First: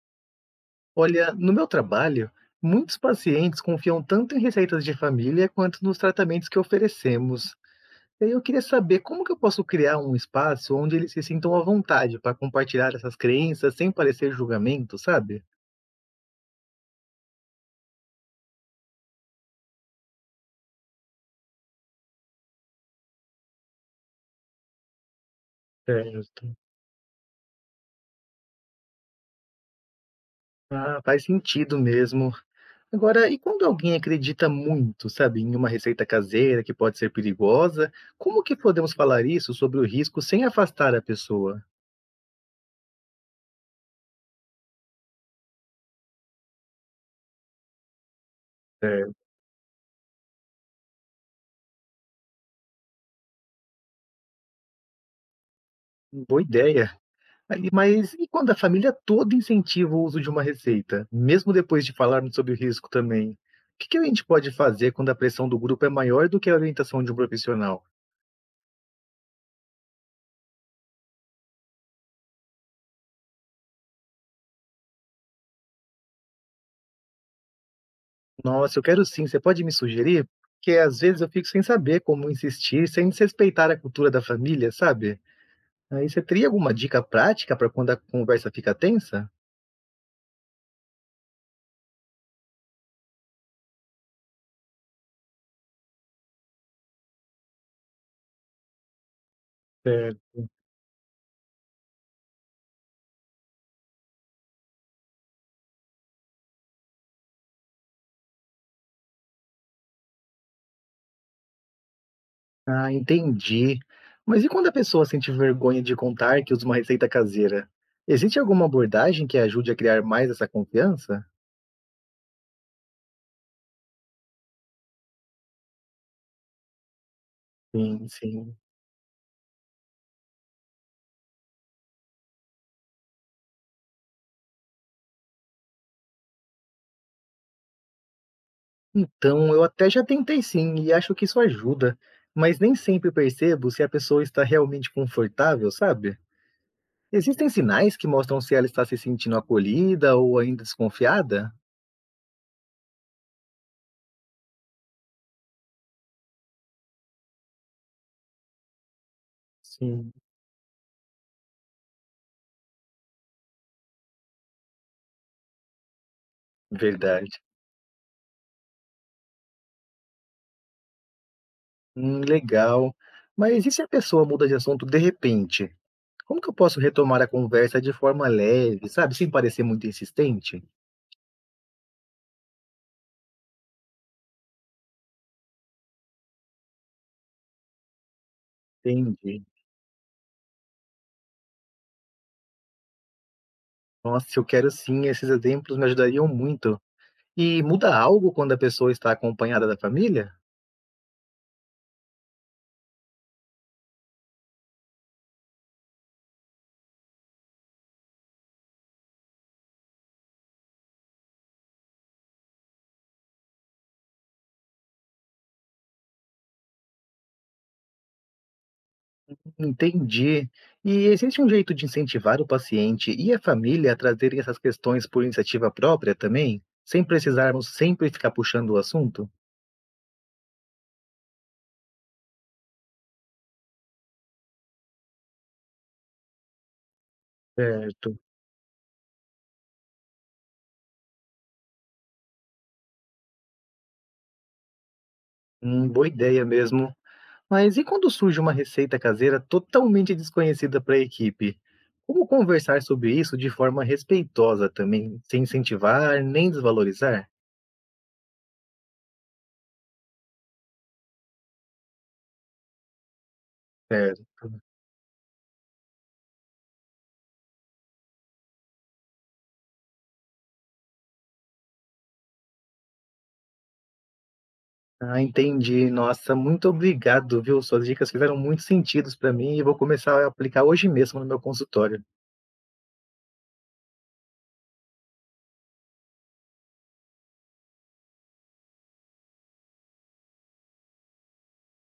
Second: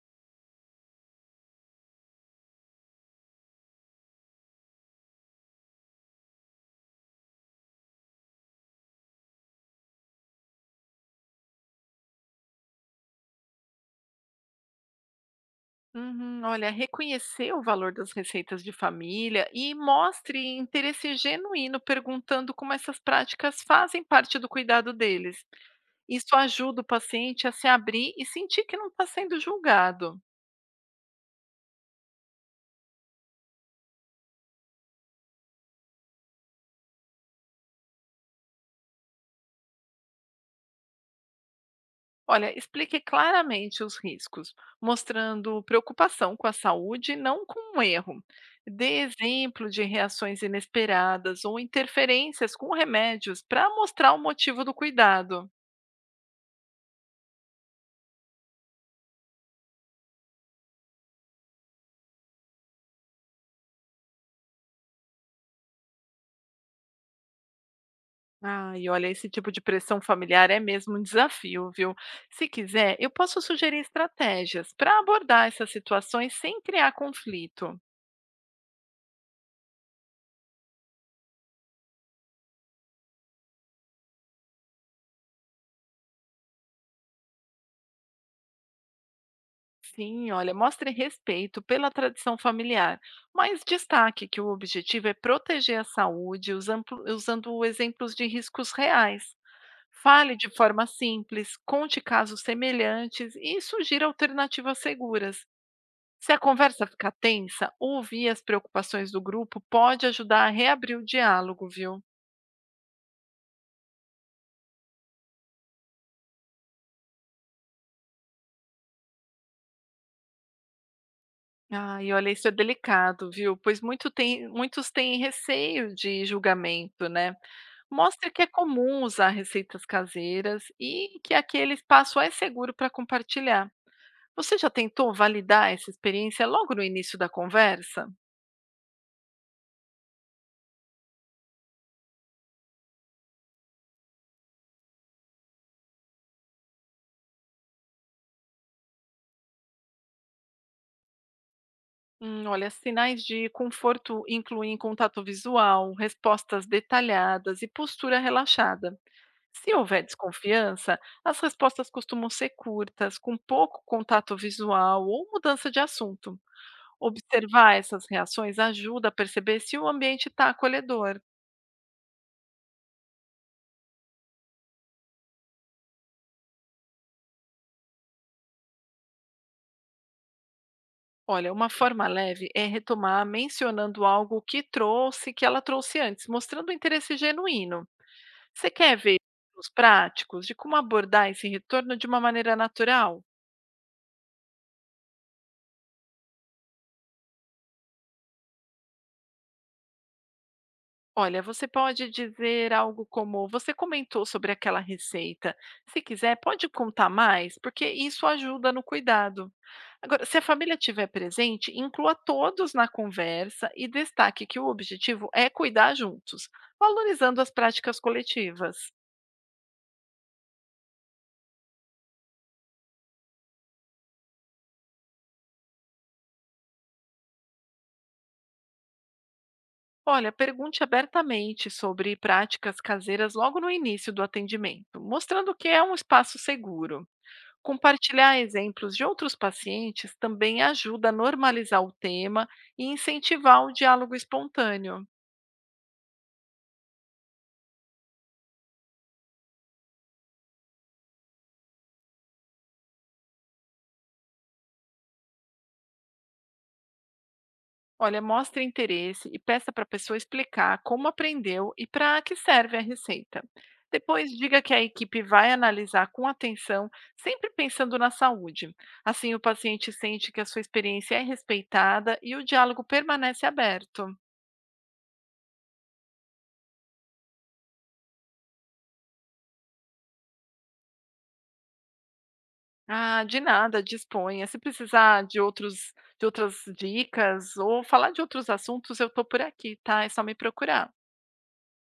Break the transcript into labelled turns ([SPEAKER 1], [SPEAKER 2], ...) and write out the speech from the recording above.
[SPEAKER 1] Olha, no meu trabalho, muitos pacientes confiam tanto em receitas de família quanto nos tratamentos que oferecemos. E aí eu queria saber como que eu posso criar um espaço onde eles se sintam à vontade para compartilhar essas crenças sem parecer julgamento, sabe?
[SPEAKER 2] Uhum. Olha, reconhecer o valor das receitas de família e mostre interesse genuíno perguntando como essas práticas fazem parte do cuidado deles. Isso
[SPEAKER 1] Certo.
[SPEAKER 2] ajuda o paciente a se abrir e sentir que não está sendo julgado.
[SPEAKER 1] Ah, faz sentido mesmo. Agora, e quando alguém acredita muito, sabe, em uma receita caseira que pode ser perigosa, como que podemos falar isso sobre o risco sem afastar a pessoa?
[SPEAKER 2] Olha, explique claramente os riscos, mostrando preocupação com a saúde, não com um erro. Dê
[SPEAKER 1] Certo.
[SPEAKER 2] exemplo de reações inesperadas ou interferências com remédios para mostrar o motivo do cuidado.
[SPEAKER 1] Boa ideia. Aí, mas e quando a família toda incentiva o uso de uma receita, mesmo depois de falarmos sobre o risco também? O que que a gente pode fazer quando a pressão do grupo é maior do que a orientação de um profissional?
[SPEAKER 2] Ah, e olha, esse tipo de pressão familiar é mesmo um desafio, viu? Se quiser, eu posso sugerir estratégias para abordar essas situações sem criar conflito.
[SPEAKER 1] Nossa, eu quero sim, você pode me sugerir? Porque às vezes eu fico sem saber como insistir, sem desrespeitar a cultura da família, sabe? Aí você teria alguma dica prática para quando a conversa fica tensa?
[SPEAKER 2] Sim, olha, mostre respeito pela tradição familiar, mas destaque que o objetivo é proteger a saúde usando exemplos de riscos reais. Fale de forma simples, conte casos semelhantes e sugira alternativas seguras. Se a conversa ficar tensa, ouvir as preocupações do grupo pode ajudar a reabrir o diálogo, viu?
[SPEAKER 1] Ah, entendi. Mas e quando a pessoa sente vergonha de contar que usa uma receita caseira? Existe alguma abordagem que ajude a criar mais essa confiança?
[SPEAKER 2] Ah, e olha, isso é delicado, viu? Pois muitos têm receio de julgamento, né?
[SPEAKER 1] Sim,
[SPEAKER 2] Mostre que é
[SPEAKER 1] sim.
[SPEAKER 2] comum usar receitas caseiras e que aquele espaço é seguro para compartilhar. Você já tentou validar essa experiência logo no início da conversa?
[SPEAKER 1] Então, eu até já tentei sim, e acho que isso ajuda. Mas nem sempre percebo se a pessoa está realmente confortável, sabe? Existem sinais que mostram se ela está se sentindo acolhida ou ainda desconfiada?
[SPEAKER 2] Olha, sinais de conforto incluem contato visual, respostas detalhadas e postura relaxada. Se houver
[SPEAKER 1] Sim,
[SPEAKER 2] desconfiança, as respostas costumam ser curtas, com pouco contato visual ou mudança de assunto.
[SPEAKER 1] verdade.
[SPEAKER 2] Observar essas reações ajuda a perceber se o ambiente está acolhedor.
[SPEAKER 1] Legal. Mas e se a pessoa muda de assunto de repente? Como que eu posso retomar a conversa de forma leve, sabe, sem parecer muito insistente?
[SPEAKER 2] Olha, uma forma leve é retomar mencionando algo que trouxe, que ela trouxe antes, mostrando um interesse genuíno. Você quer ver
[SPEAKER 1] Entendi.
[SPEAKER 2] os práticos de como abordar esse retorno de uma maneira natural?
[SPEAKER 1] Nossa, eu quero sim, esses exemplos me ajudariam muito. E muda algo quando a pessoa está acompanhada da família?
[SPEAKER 2] Olha, você pode dizer algo como: você comentou sobre aquela receita. Se quiser, pode contar mais, porque isso ajuda no cuidado. Agora, se a família estiver presente, inclua todos na conversa e destaque que o objetivo é cuidar juntos, valorizando as práticas coletivas.
[SPEAKER 1] Entendi. E existe um jeito de incentivar o paciente e a família a trazerem essas questões por iniciativa própria também, sem precisarmos sempre ficar puxando o assunto?
[SPEAKER 2] Olha, pergunte abertamente sobre práticas caseiras logo no início do atendimento, mostrando que é um espaço seguro.
[SPEAKER 1] Certo.
[SPEAKER 2] Compartilhar exemplos de outros pacientes também ajuda a normalizar o tema e incentivar o diálogo espontâneo.
[SPEAKER 1] Boa ideia mesmo. Mas e quando surge uma receita caseira totalmente desconhecida para a equipe? Como conversar sobre isso de forma respeitosa também, sem incentivar nem desvalorizar?
[SPEAKER 2] Olha, mostre interesse e peça para a pessoa explicar como aprendeu e para que serve a receita. Depois,
[SPEAKER 1] Certo.
[SPEAKER 2] diga que a equipe vai analisar com atenção, sempre pensando na saúde. Assim, o paciente sente que a sua experiência é respeitada e o diálogo permanece aberto.
[SPEAKER 1] Ah, entendi. Nossa, muito obrigado, viu? Suas dicas fizeram muito sentido para mim e vou começar a aplicar hoje mesmo no meu consultório.
[SPEAKER 2] Ah, de nada, disponha. Se precisar de outras dicas ou falar de outros assuntos, eu tô por aqui, tá? É só me procurar.